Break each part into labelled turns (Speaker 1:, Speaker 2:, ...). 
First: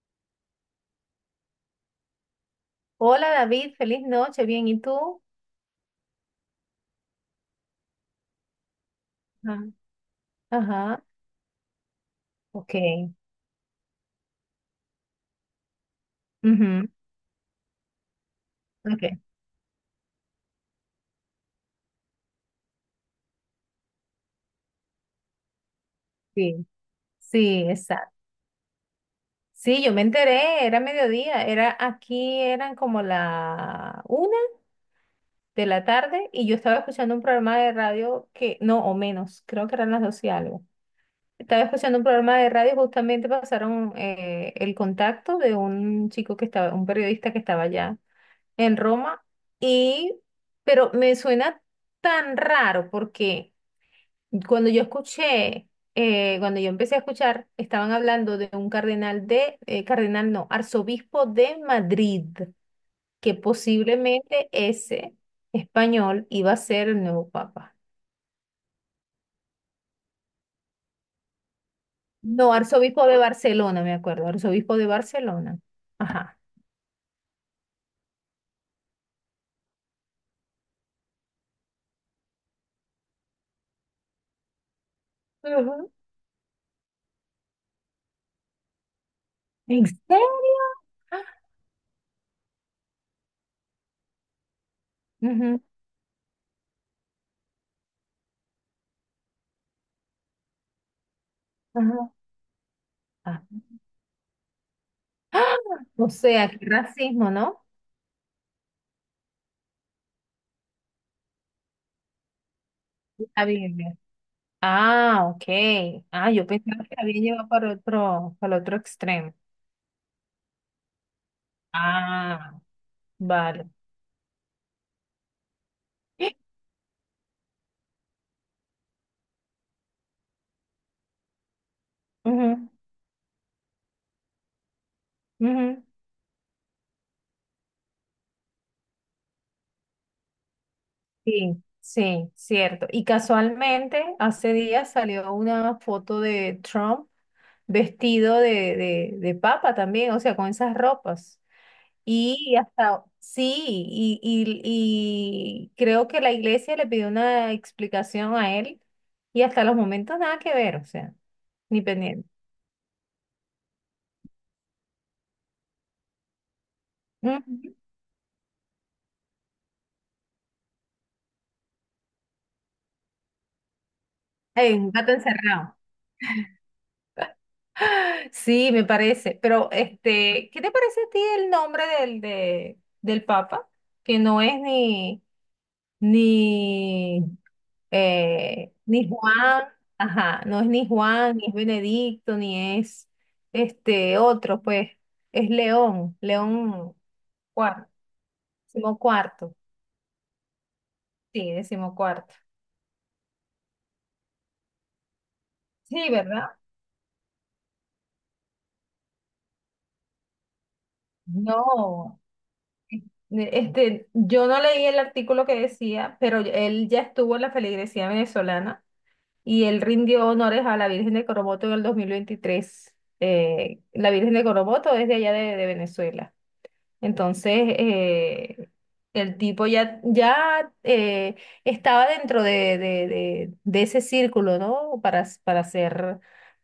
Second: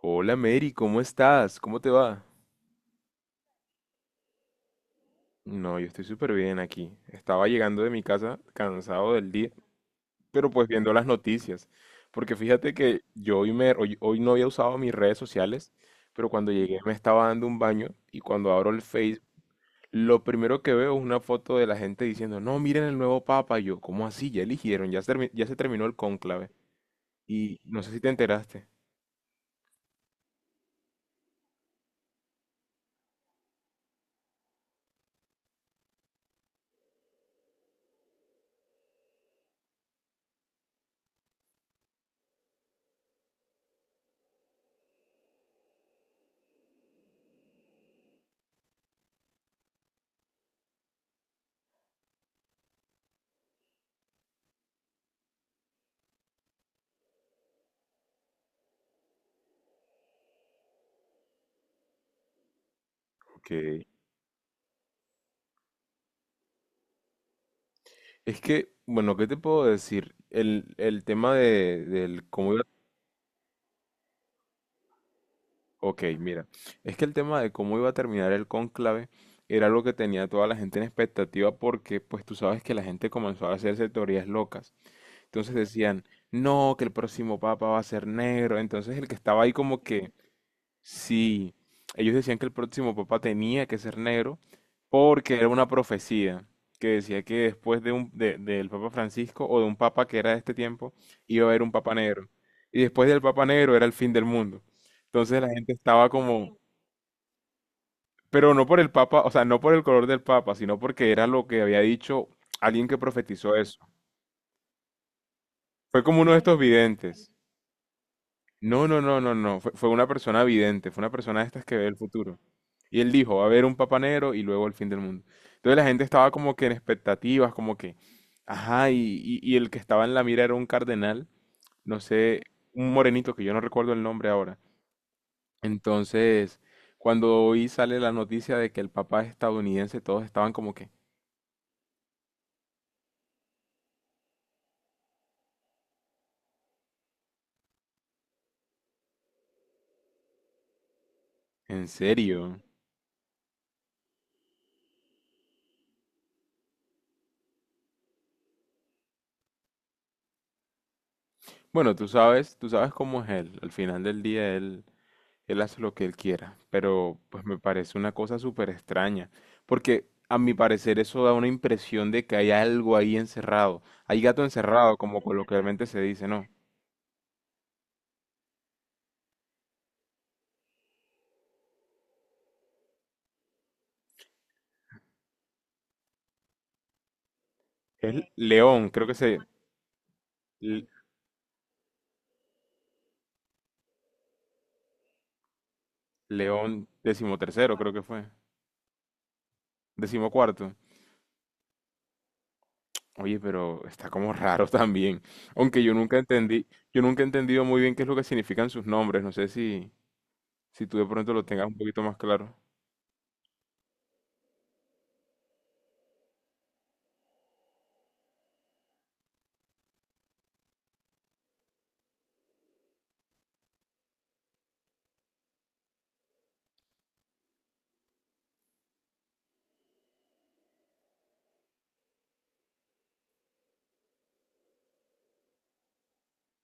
Speaker 1: Hola, Mary, ¿cómo estás? ¿Cómo te va?
Speaker 2: Hola David, feliz noche, bien, ¿y tú?
Speaker 1: No, yo estoy súper bien aquí. Estaba llegando de mi casa cansado del día,
Speaker 2: Ajá.
Speaker 1: pero pues viendo
Speaker 2: Ajá,
Speaker 1: las noticias. Porque fíjate
Speaker 2: ok.
Speaker 1: que yo hoy no había usado mis redes sociales, pero cuando llegué
Speaker 2: Ujú,
Speaker 1: me estaba dando un baño y cuando abro el
Speaker 2: ok,
Speaker 1: Facebook, lo primero que veo es una foto de la gente diciendo, no, miren el nuevo papa. Y yo, ¿cómo así? Ya se terminó el cónclave.
Speaker 2: sí,
Speaker 1: Y
Speaker 2: sí,
Speaker 1: no sé si te
Speaker 2: exacto.
Speaker 1: enteraste.
Speaker 2: Sí, yo me enteré, era mediodía, era aquí, eran como la una de la tarde y yo estaba escuchando un programa de radio que, no, o menos, creo que eran las dos y algo. Estaba escuchando un programa de radio, justamente pasaron el contacto de un chico que estaba, un periodista que estaba allá en Roma y, pero me suena tan raro porque... Cuando yo escuché, cuando yo empecé a escuchar, estaban hablando de un cardenal de, cardenal no, arzobispo de Madrid, que
Speaker 1: Ok.
Speaker 2: posiblemente ese español iba a ser el nuevo papa.
Speaker 1: Es que, bueno, ¿qué te puedo decir? El tema de, del cómo...
Speaker 2: No, arzobispo de Barcelona, me acuerdo, arzobispo de Barcelona.
Speaker 1: Ok,
Speaker 2: Ajá.
Speaker 1: mira, es que el tema de cómo iba a terminar el cónclave era lo que tenía toda la gente en expectativa, porque pues tú sabes que la gente comenzó a hacerse teorías locas. Entonces
Speaker 2: Ujú.
Speaker 1: decían, no, que el próximo papa va a ser negro. Entonces el que estaba ahí como
Speaker 2: ¿En
Speaker 1: que...
Speaker 2: serio?
Speaker 1: Sí, ellos decían que el próximo papa tenía que ser negro porque era
Speaker 2: Ujú,
Speaker 1: una profecía que decía que después de del papa Francisco, o de un papa que era de este tiempo, iba a haber un papa
Speaker 2: ajá.
Speaker 1: negro. Y después del
Speaker 2: Ah.
Speaker 1: papa negro era el fin del mundo. Entonces la
Speaker 2: ¡Ah!
Speaker 1: gente estaba
Speaker 2: O sea,
Speaker 1: como...
Speaker 2: qué racismo, ¿no?
Speaker 1: pero no por el papa, o sea, no por el color del papa, sino porque era lo que había dicho alguien que
Speaker 2: Está
Speaker 1: profetizó
Speaker 2: bien.
Speaker 1: eso.
Speaker 2: Ah,
Speaker 1: Fue
Speaker 2: ok.
Speaker 1: como uno
Speaker 2: Ah,
Speaker 1: de
Speaker 2: yo
Speaker 1: estos
Speaker 2: pensaba que la había
Speaker 1: videntes.
Speaker 2: llevado para otro, para el otro
Speaker 1: No, no, no, no,
Speaker 2: extremo.
Speaker 1: no. Fue una persona vidente, fue una persona de estas que ve el futuro.
Speaker 2: Ah,
Speaker 1: Y él dijo, va a haber
Speaker 2: vale.
Speaker 1: un papa negro y luego el fin del mundo. Entonces la gente estaba como que en expectativas, como que, ajá, y el que estaba en la mira era un cardenal, no sé,
Speaker 2: Ujú,
Speaker 1: un morenito que yo no recuerdo el nombre ahora.
Speaker 2: ujú.
Speaker 1: Entonces, cuando hoy sale la noticia de que el papá es estadounidense, todos estaban como que,
Speaker 2: Sí, sí, cierto. Y casualmente, hace días salió una foto de Trump vestido de, de papa también, o sea, con esas ropas.
Speaker 1: ¿en
Speaker 2: Y
Speaker 1: serio?
Speaker 2: hasta, sí, y creo que la iglesia le pidió una explicación a él y hasta los momentos nada que ver, o sea, ni
Speaker 1: Bueno,
Speaker 2: pendiente.
Speaker 1: tú sabes cómo es él. Al final del día él... Él hace lo que él quiera, pero pues me
Speaker 2: Ujú.
Speaker 1: parece una cosa súper extraña, porque a mi parecer eso da una impresión de que hay algo ahí encerrado, hay gato
Speaker 2: Ey, un
Speaker 1: encerrado,
Speaker 2: gato
Speaker 1: como
Speaker 2: encerrado.
Speaker 1: coloquialmente se dice, ¿no?
Speaker 2: Sí, me parece. Pero, este, ¿qué te parece a ti el nombre del, de, del Papa? Que no es ni,
Speaker 1: Es
Speaker 2: eh,
Speaker 1: León, creo
Speaker 2: ni
Speaker 1: que se...
Speaker 2: Juan, ajá, no es
Speaker 1: L-
Speaker 2: ni Juan, ni es Benedicto, ni es este otro, pues, es León,
Speaker 1: León
Speaker 2: León
Speaker 1: XIII,
Speaker 2: cuarto,
Speaker 1: creo que fue,
Speaker 2: decimocuarto,
Speaker 1: XIV.
Speaker 2: sí, decimocuarto.
Speaker 1: Oye, pero está como raro también, aunque yo
Speaker 2: Sí,
Speaker 1: nunca
Speaker 2: ¿verdad?
Speaker 1: entendí, yo nunca he entendido muy bien qué es lo que significan sus nombres, no sé si, si tú de pronto lo tengas un poquito más
Speaker 2: No.
Speaker 1: claro.
Speaker 2: Este, yo no leí el artículo que decía, pero él ya estuvo en la feligresía venezolana y él rindió honores a la Virgen de Coromoto en el 2023. La Virgen de Coromoto es de allá de Venezuela. Entonces, eh, el tipo ya, ya estaba dentro de ese círculo, ¿no? Para ser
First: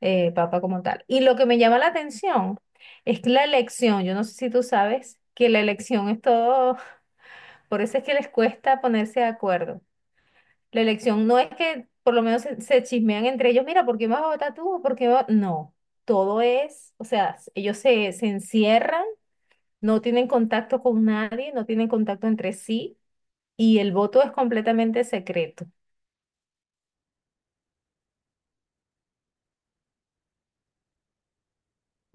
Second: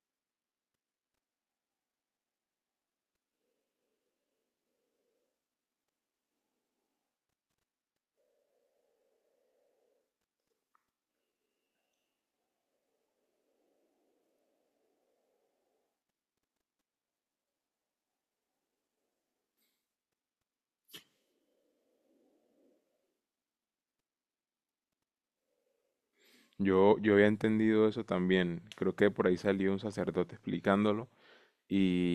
Speaker 2: papa como tal. Y lo que me llama la atención es que la elección, yo no sé si tú sabes que la elección es todo por eso es que les cuesta ponerse de acuerdo. La elección no es que por lo menos se chismean entre ellos, mira, ¿por qué vas a votar tú? No, todo es, o sea, ellos se encierran, no tienen contacto con nadie, no tienen contacto entre sí y el voto es completamente secreto.
Speaker 1: Yo había entendido eso también. Creo que por ahí salió un sacerdote explicándolo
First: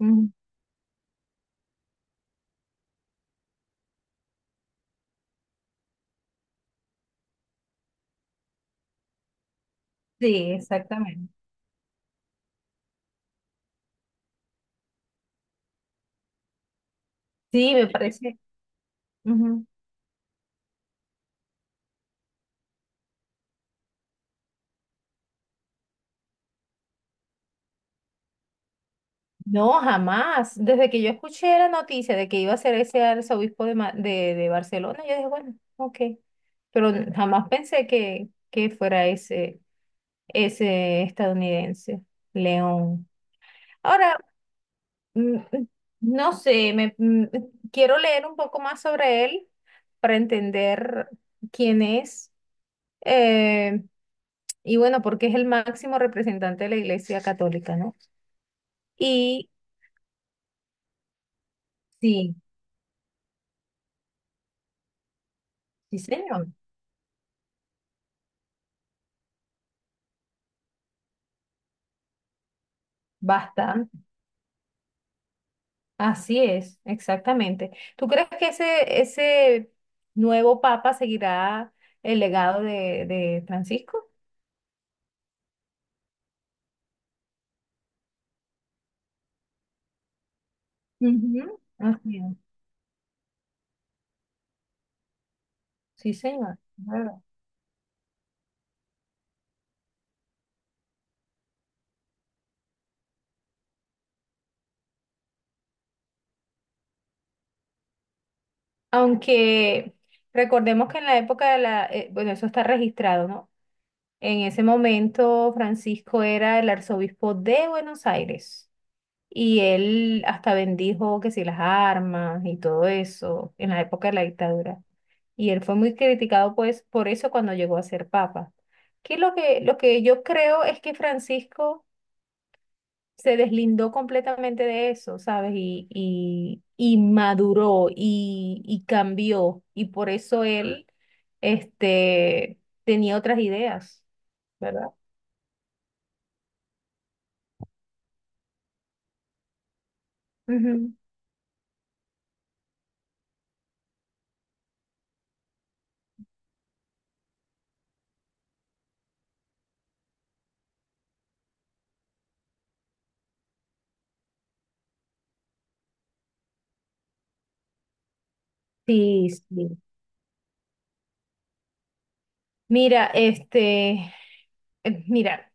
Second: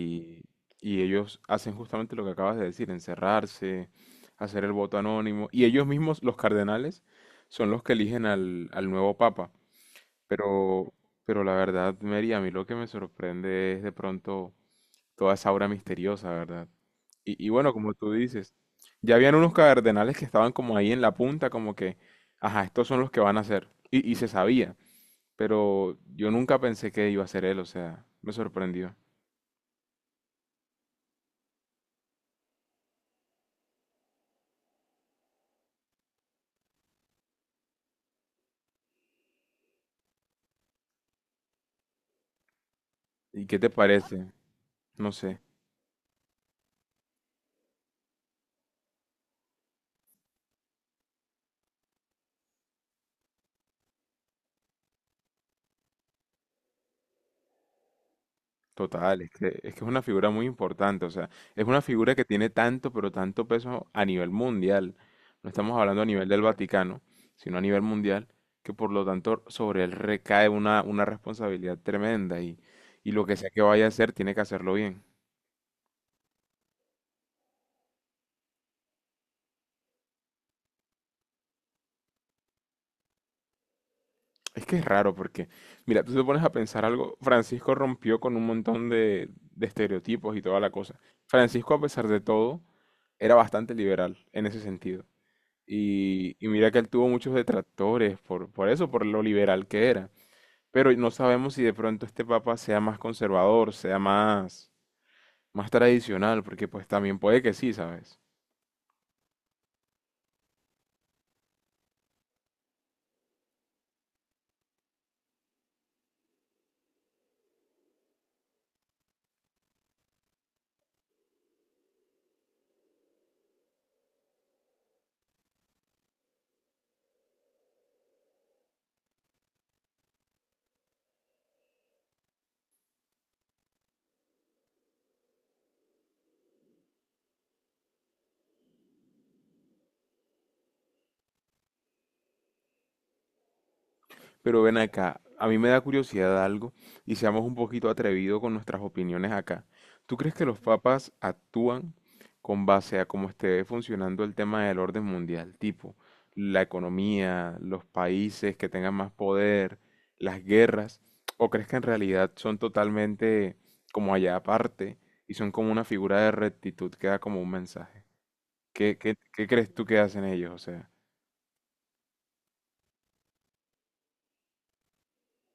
Speaker 2: Ujú.
Speaker 1: y ellos hacen justamente lo que acabas de decir, encerrarse, hacer el voto anónimo. Y ellos mismos, los cardenales, son los que eligen al nuevo papa.
Speaker 2: Sí,
Speaker 1: Pero,
Speaker 2: exactamente.
Speaker 1: pero la verdad, Mary, a mí lo que me sorprende es de pronto toda esa aura misteriosa, ¿verdad? Y bueno,
Speaker 2: Sí, me
Speaker 1: como tú
Speaker 2: parece.
Speaker 1: dices, ya habían unos
Speaker 2: Ujú.
Speaker 1: cardenales que estaban como ahí en la punta, como que, ajá, estos son los que van a ser. Y se sabía, pero yo nunca pensé que iba a ser él, o sea, me sorprendió.
Speaker 2: No, jamás. Desde que yo escuché la noticia de que iba a ser ese arzobispo de Barcelona, yo dije, bueno, ok. Pero jamás pensé que fuera ese estadounidense, León.
Speaker 1: ¿Y qué te
Speaker 2: Ahora,
Speaker 1: parece? No
Speaker 2: mm,
Speaker 1: sé.
Speaker 2: mm, no sé, quiero leer un poco más sobre él para entender quién es. eh, y bueno, porque es el máximo representante de la Iglesia Católica, ¿no?
Speaker 1: Total, es que,
Speaker 2: Y
Speaker 1: es que es una figura muy importante, o sea, es una figura que
Speaker 2: sí,
Speaker 1: tiene tanto, pero tanto peso a nivel mundial. No estamos
Speaker 2: sí,
Speaker 1: hablando a nivel del
Speaker 2: señor,
Speaker 1: Vaticano, sino a nivel mundial, que por lo tanto sobre él recae una responsabilidad tremenda y lo que sea que vaya a
Speaker 2: bastante.
Speaker 1: hacer, tiene que hacerlo bien.
Speaker 2: Así es, exactamente. ¿Tú crees que ese nuevo papa seguirá el legado de Francisco?
Speaker 1: Es que es raro porque, mira, tú te pones a pensar algo, Francisco rompió con un montón de estereotipos y toda la cosa.
Speaker 2: Ujú.
Speaker 1: Francisco, a pesar
Speaker 2: Así
Speaker 1: de
Speaker 2: es.
Speaker 1: todo, era bastante liberal en ese sentido.
Speaker 2: Sí,
Speaker 1: Y
Speaker 2: señor.
Speaker 1: mira que él tuvo
Speaker 2: Claro.
Speaker 1: muchos detractores por eso, por lo liberal que era. Pero no sabemos si de pronto este papa sea más conservador, sea más, más tradicional, porque pues también puede que sí, ¿sabes?
Speaker 2: Aunque recordemos que en la época de la, bueno, eso está registrado, ¿no? En ese momento Francisco era el arzobispo de Buenos Aires y él hasta bendijo que si las armas y todo eso en la época de la dictadura. Y él fue muy criticado pues por eso cuando llegó a ser papa. Que lo que yo creo es que Francisco se deslindó completamente de eso, ¿sabes? Y maduró y cambió. Y por eso él este, tenía otras ideas,
Speaker 1: Pero ven
Speaker 2: ¿verdad?
Speaker 1: acá, a mí me da curiosidad algo, y seamos un poquito atrevidos con nuestras opiniones acá. ¿Tú crees que los
Speaker 2: Ujú.
Speaker 1: papas actúan con base a cómo esté funcionando el tema del orden mundial? Tipo, la economía, los países que tengan más poder, las guerras. ¿O crees que en realidad son totalmente como allá aparte y son como una figura de rectitud que da como un mensaje? ¿Qué, qué,
Speaker 2: Sí,
Speaker 1: qué crees
Speaker 2: sí.
Speaker 1: tú que hacen ellos? O sea...
Speaker 2: Mira, este, mira.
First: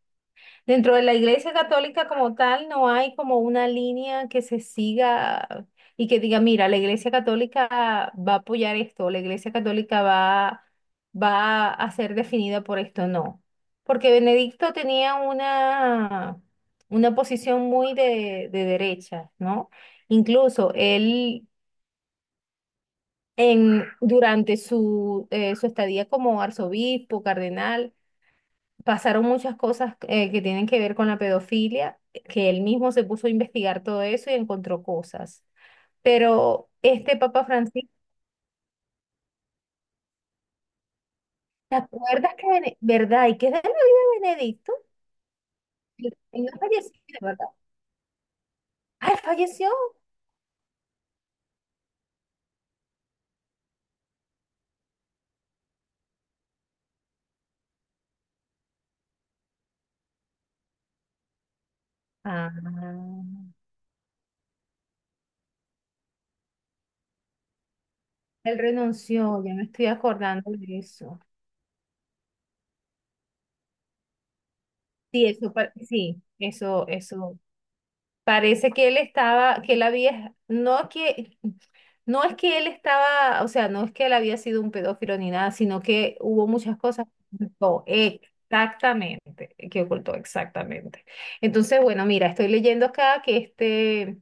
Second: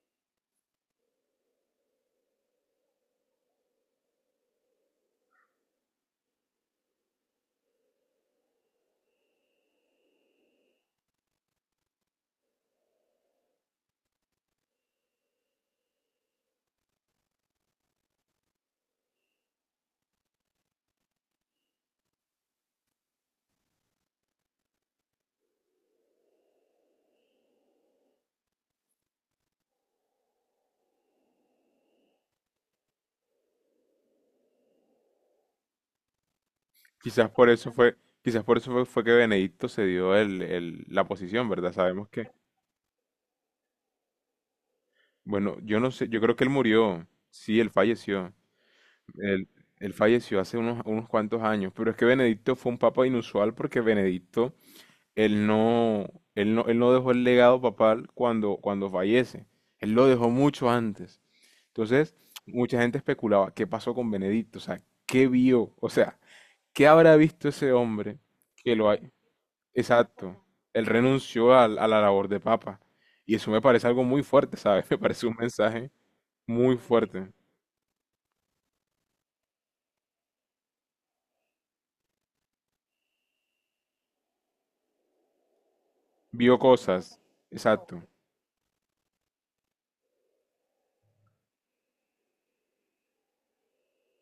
Speaker 2: Dentro de la Iglesia Católica como tal, no hay como una línea que se siga y que diga, mira, la Iglesia Católica va a apoyar esto, la Iglesia Católica va a ser definida por esto, no. Porque Benedicto tenía una posición muy de derecha, ¿no? Incluso él, durante su estadía como arzobispo, cardenal, pasaron muchas cosas que tienen que ver con la pedofilia, que él mismo se puso a investigar todo eso y encontró cosas. Pero este
Speaker 1: Quizás
Speaker 2: Papa
Speaker 1: por eso
Speaker 2: Francisco,
Speaker 1: fue, quizás por eso fue que Benedicto se dio la posición, ¿verdad?
Speaker 2: ¿te
Speaker 1: Sabemos que,
Speaker 2: acuerdas que, verdad? ¿Y qué es de la vida de Benedicto?
Speaker 1: bueno, yo no sé,
Speaker 2: Él
Speaker 1: yo creo que
Speaker 2: él
Speaker 1: él
Speaker 2: no falleció,
Speaker 1: murió,
Speaker 2: ¿verdad?
Speaker 1: sí, él falleció,
Speaker 2: Ah, él
Speaker 1: él,
Speaker 2: falleció.
Speaker 1: él falleció hace unos, unos cuantos años, pero es que Benedicto fue un papa inusual porque Benedicto, él no, él no, él no dejó el legado papal cuando, cuando fallece, él lo dejó mucho antes. Entonces, mucha gente
Speaker 2: Ah,
Speaker 1: especulaba, ¿qué pasó con Benedicto? O sea, ¿qué vio? O sea, ¿qué habrá visto ese hombre
Speaker 2: él
Speaker 1: que lo hay?
Speaker 2: renunció, ya me estoy
Speaker 1: Exacto.
Speaker 2: acordando de
Speaker 1: Él
Speaker 2: eso.
Speaker 1: renunció a la labor de papa. Y eso me parece algo muy fuerte, ¿sabes? Me
Speaker 2: Sí,
Speaker 1: parece un
Speaker 2: eso,
Speaker 1: mensaje
Speaker 2: sí,
Speaker 1: muy
Speaker 2: eso,
Speaker 1: fuerte.
Speaker 2: eso. Parece que él estaba, que él había, no que, no es que él estaba, o sea, no es que él había sido un pedófilo ni nada, sino que hubo
Speaker 1: Vio
Speaker 2: muchas cosas
Speaker 1: cosas.
Speaker 2: que ocultó,
Speaker 1: Exacto.
Speaker 2: exactamente, que ocultó, exactamente. Entonces, bueno, mira, estoy leyendo acá que este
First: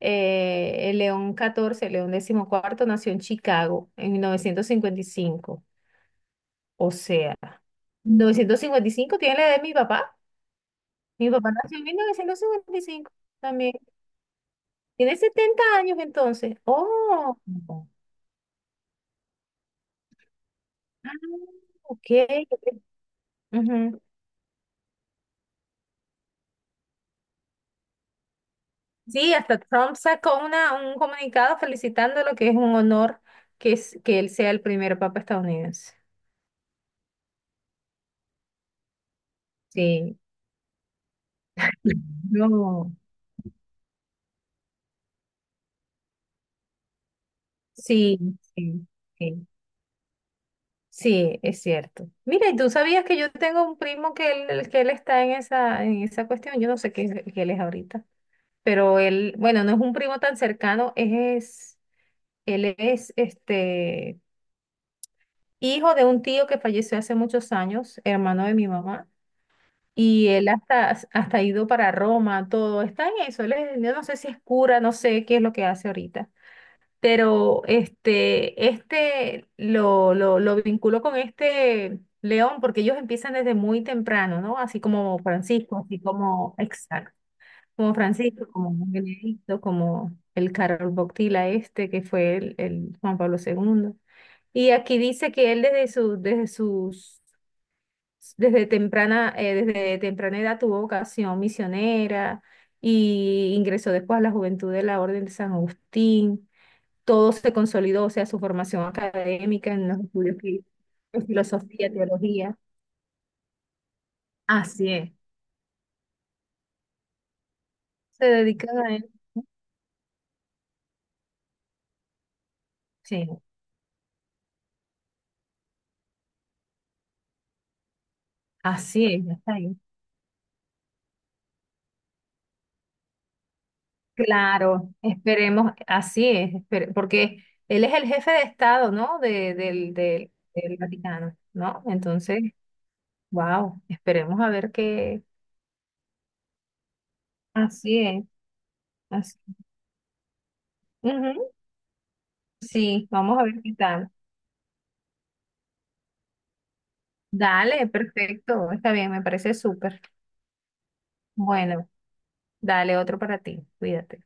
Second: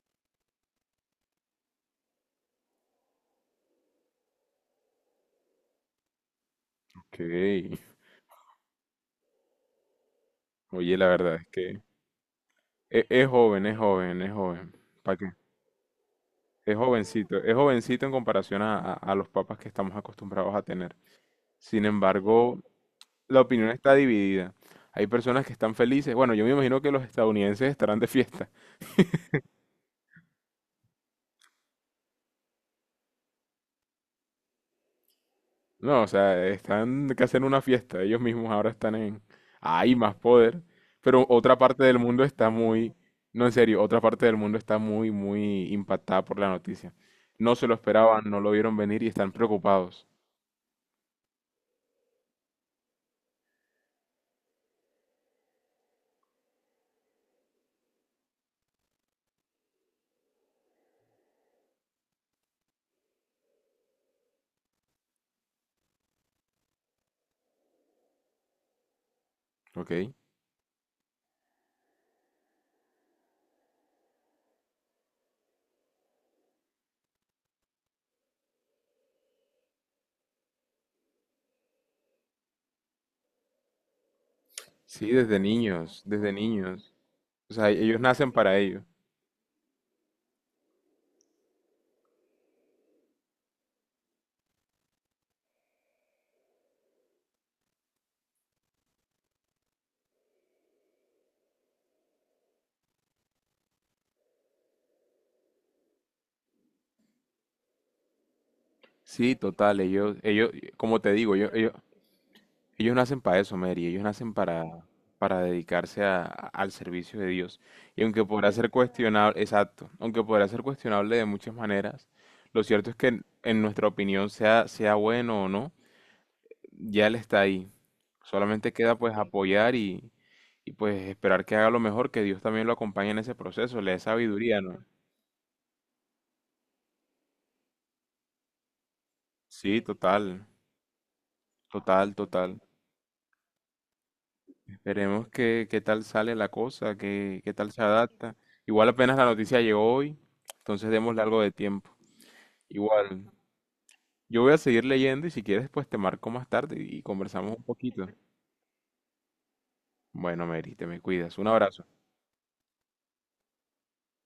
Speaker 2: eh, el León catorce León XIV, nació en Chicago en 1955. O
Speaker 1: Ok.
Speaker 2: sea, 1955 tiene la edad de mi papá.
Speaker 1: Oye, la
Speaker 2: Mi
Speaker 1: verdad es
Speaker 2: papá nació
Speaker 1: que
Speaker 2: en mil novecientos cincuenta y cinco
Speaker 1: es joven,
Speaker 2: también.
Speaker 1: es joven, es joven.
Speaker 2: Tiene
Speaker 1: ¿Para qué?
Speaker 2: 70 años entonces. Oh,
Speaker 1: Es jovencito en comparación a, a los papas que estamos acostumbrados a tener.
Speaker 2: ah,
Speaker 1: Sin
Speaker 2: ok.
Speaker 1: embargo, la opinión está
Speaker 2: Ujú.
Speaker 1: dividida. Hay personas que están felices. Bueno, yo me imagino que los estadounidenses estarán de fiesta.
Speaker 2: Sí, hasta Trump sacó un comunicado felicitándolo, que es un honor que él sea el primer papa estadounidense.
Speaker 1: No, o sea, están que hacen una fiesta. Ellos mismos ahora están en... Hay más
Speaker 2: Sí.
Speaker 1: poder. Pero otra parte del mundo está
Speaker 2: No.
Speaker 1: muy... No, en serio, otra parte del mundo está muy, muy impactada por la noticia. No se lo
Speaker 2: Sí,
Speaker 1: esperaban, no lo vieron
Speaker 2: sí,
Speaker 1: venir y están
Speaker 2: sí.
Speaker 1: preocupados.
Speaker 2: Sí, es cierto. Mira, ¿y tú sabías que yo tengo un primo que él está en esa cuestión? Yo no sé qué, qué él es ahorita, pero él, bueno, no es un primo tan cercano, es, él es, este, hijo de un tío que falleció hace muchos años, hermano de mi mamá,
Speaker 1: ¿Ok?
Speaker 2: y él hasta ha ido para Roma, todo, está en eso, yo no sé si es cura, no sé qué es lo que hace ahorita, pero este lo vinculo con este León, porque ellos empiezan desde muy temprano, ¿no? Así
Speaker 1: Sí,
Speaker 2: como
Speaker 1: desde
Speaker 2: Francisco, así
Speaker 1: niños, desde
Speaker 2: como,
Speaker 1: niños.
Speaker 2: exacto,
Speaker 1: O sea,
Speaker 2: como
Speaker 1: ellos nacen
Speaker 2: Francisco,
Speaker 1: para
Speaker 2: como
Speaker 1: ello.
Speaker 2: Benedicto, como el Carol Boctila este, que fue el Juan Pablo segundo. Y aquí dice que él desde su, desde sus, desde temprana edad tuvo vocación misionera y ingresó después a la juventud de la Orden de San Agustín. Todo se consolidó, o sea, su formación
Speaker 1: Sí,
Speaker 2: académica
Speaker 1: total,
Speaker 2: en los
Speaker 1: ellos,
Speaker 2: estudios
Speaker 1: ellos, como te
Speaker 2: en
Speaker 1: digo, yo- ellos,
Speaker 2: filosofía, teología.
Speaker 1: Ellos nacen para eso, Mary. Ellos nacen
Speaker 2: Así es.
Speaker 1: para dedicarse al servicio de Dios. Y aunque
Speaker 2: Se
Speaker 1: podrá ser
Speaker 2: dedican a él,
Speaker 1: cuestionable,
Speaker 2: ¿no?
Speaker 1: exacto, aunque podrá ser cuestionable de muchas maneras, lo cierto es que
Speaker 2: Sí,
Speaker 1: en nuestra opinión, sea, sea bueno o no, ya Él está ahí. Solamente queda
Speaker 2: así
Speaker 1: pues
Speaker 2: es, ya está.
Speaker 1: apoyar y pues esperar que haga lo mejor, que Dios también lo acompañe en ese proceso, le dé sabiduría, ¿no?
Speaker 2: Claro, esperemos, así es, porque él es el jefe de Estado, ¿no? De,
Speaker 1: Sí,
Speaker 2: del, del,
Speaker 1: total,
Speaker 2: del Vaticano, ¿no?
Speaker 1: total,
Speaker 2: Entonces,
Speaker 1: total.
Speaker 2: wow, esperemos a ver qué.
Speaker 1: Veremos qué, qué tal sale la cosa, qué, qué tal se
Speaker 2: Así es,
Speaker 1: adapta. Igual apenas la
Speaker 2: así.
Speaker 1: noticia llegó hoy, entonces démosle algo de
Speaker 2: Ujú,
Speaker 1: tiempo.
Speaker 2: sí,
Speaker 1: Igual,
Speaker 2: vamos a ver qué tal.
Speaker 1: yo voy a seguir leyendo y si quieres, pues te marco más tarde y conversamos un
Speaker 2: Dale,
Speaker 1: poquito.
Speaker 2: perfecto, está bien, me parece súper.
Speaker 1: Bueno, Mary, te me cuidas. Un abrazo.
Speaker 2: Bueno, dale otro para ti, cuídate.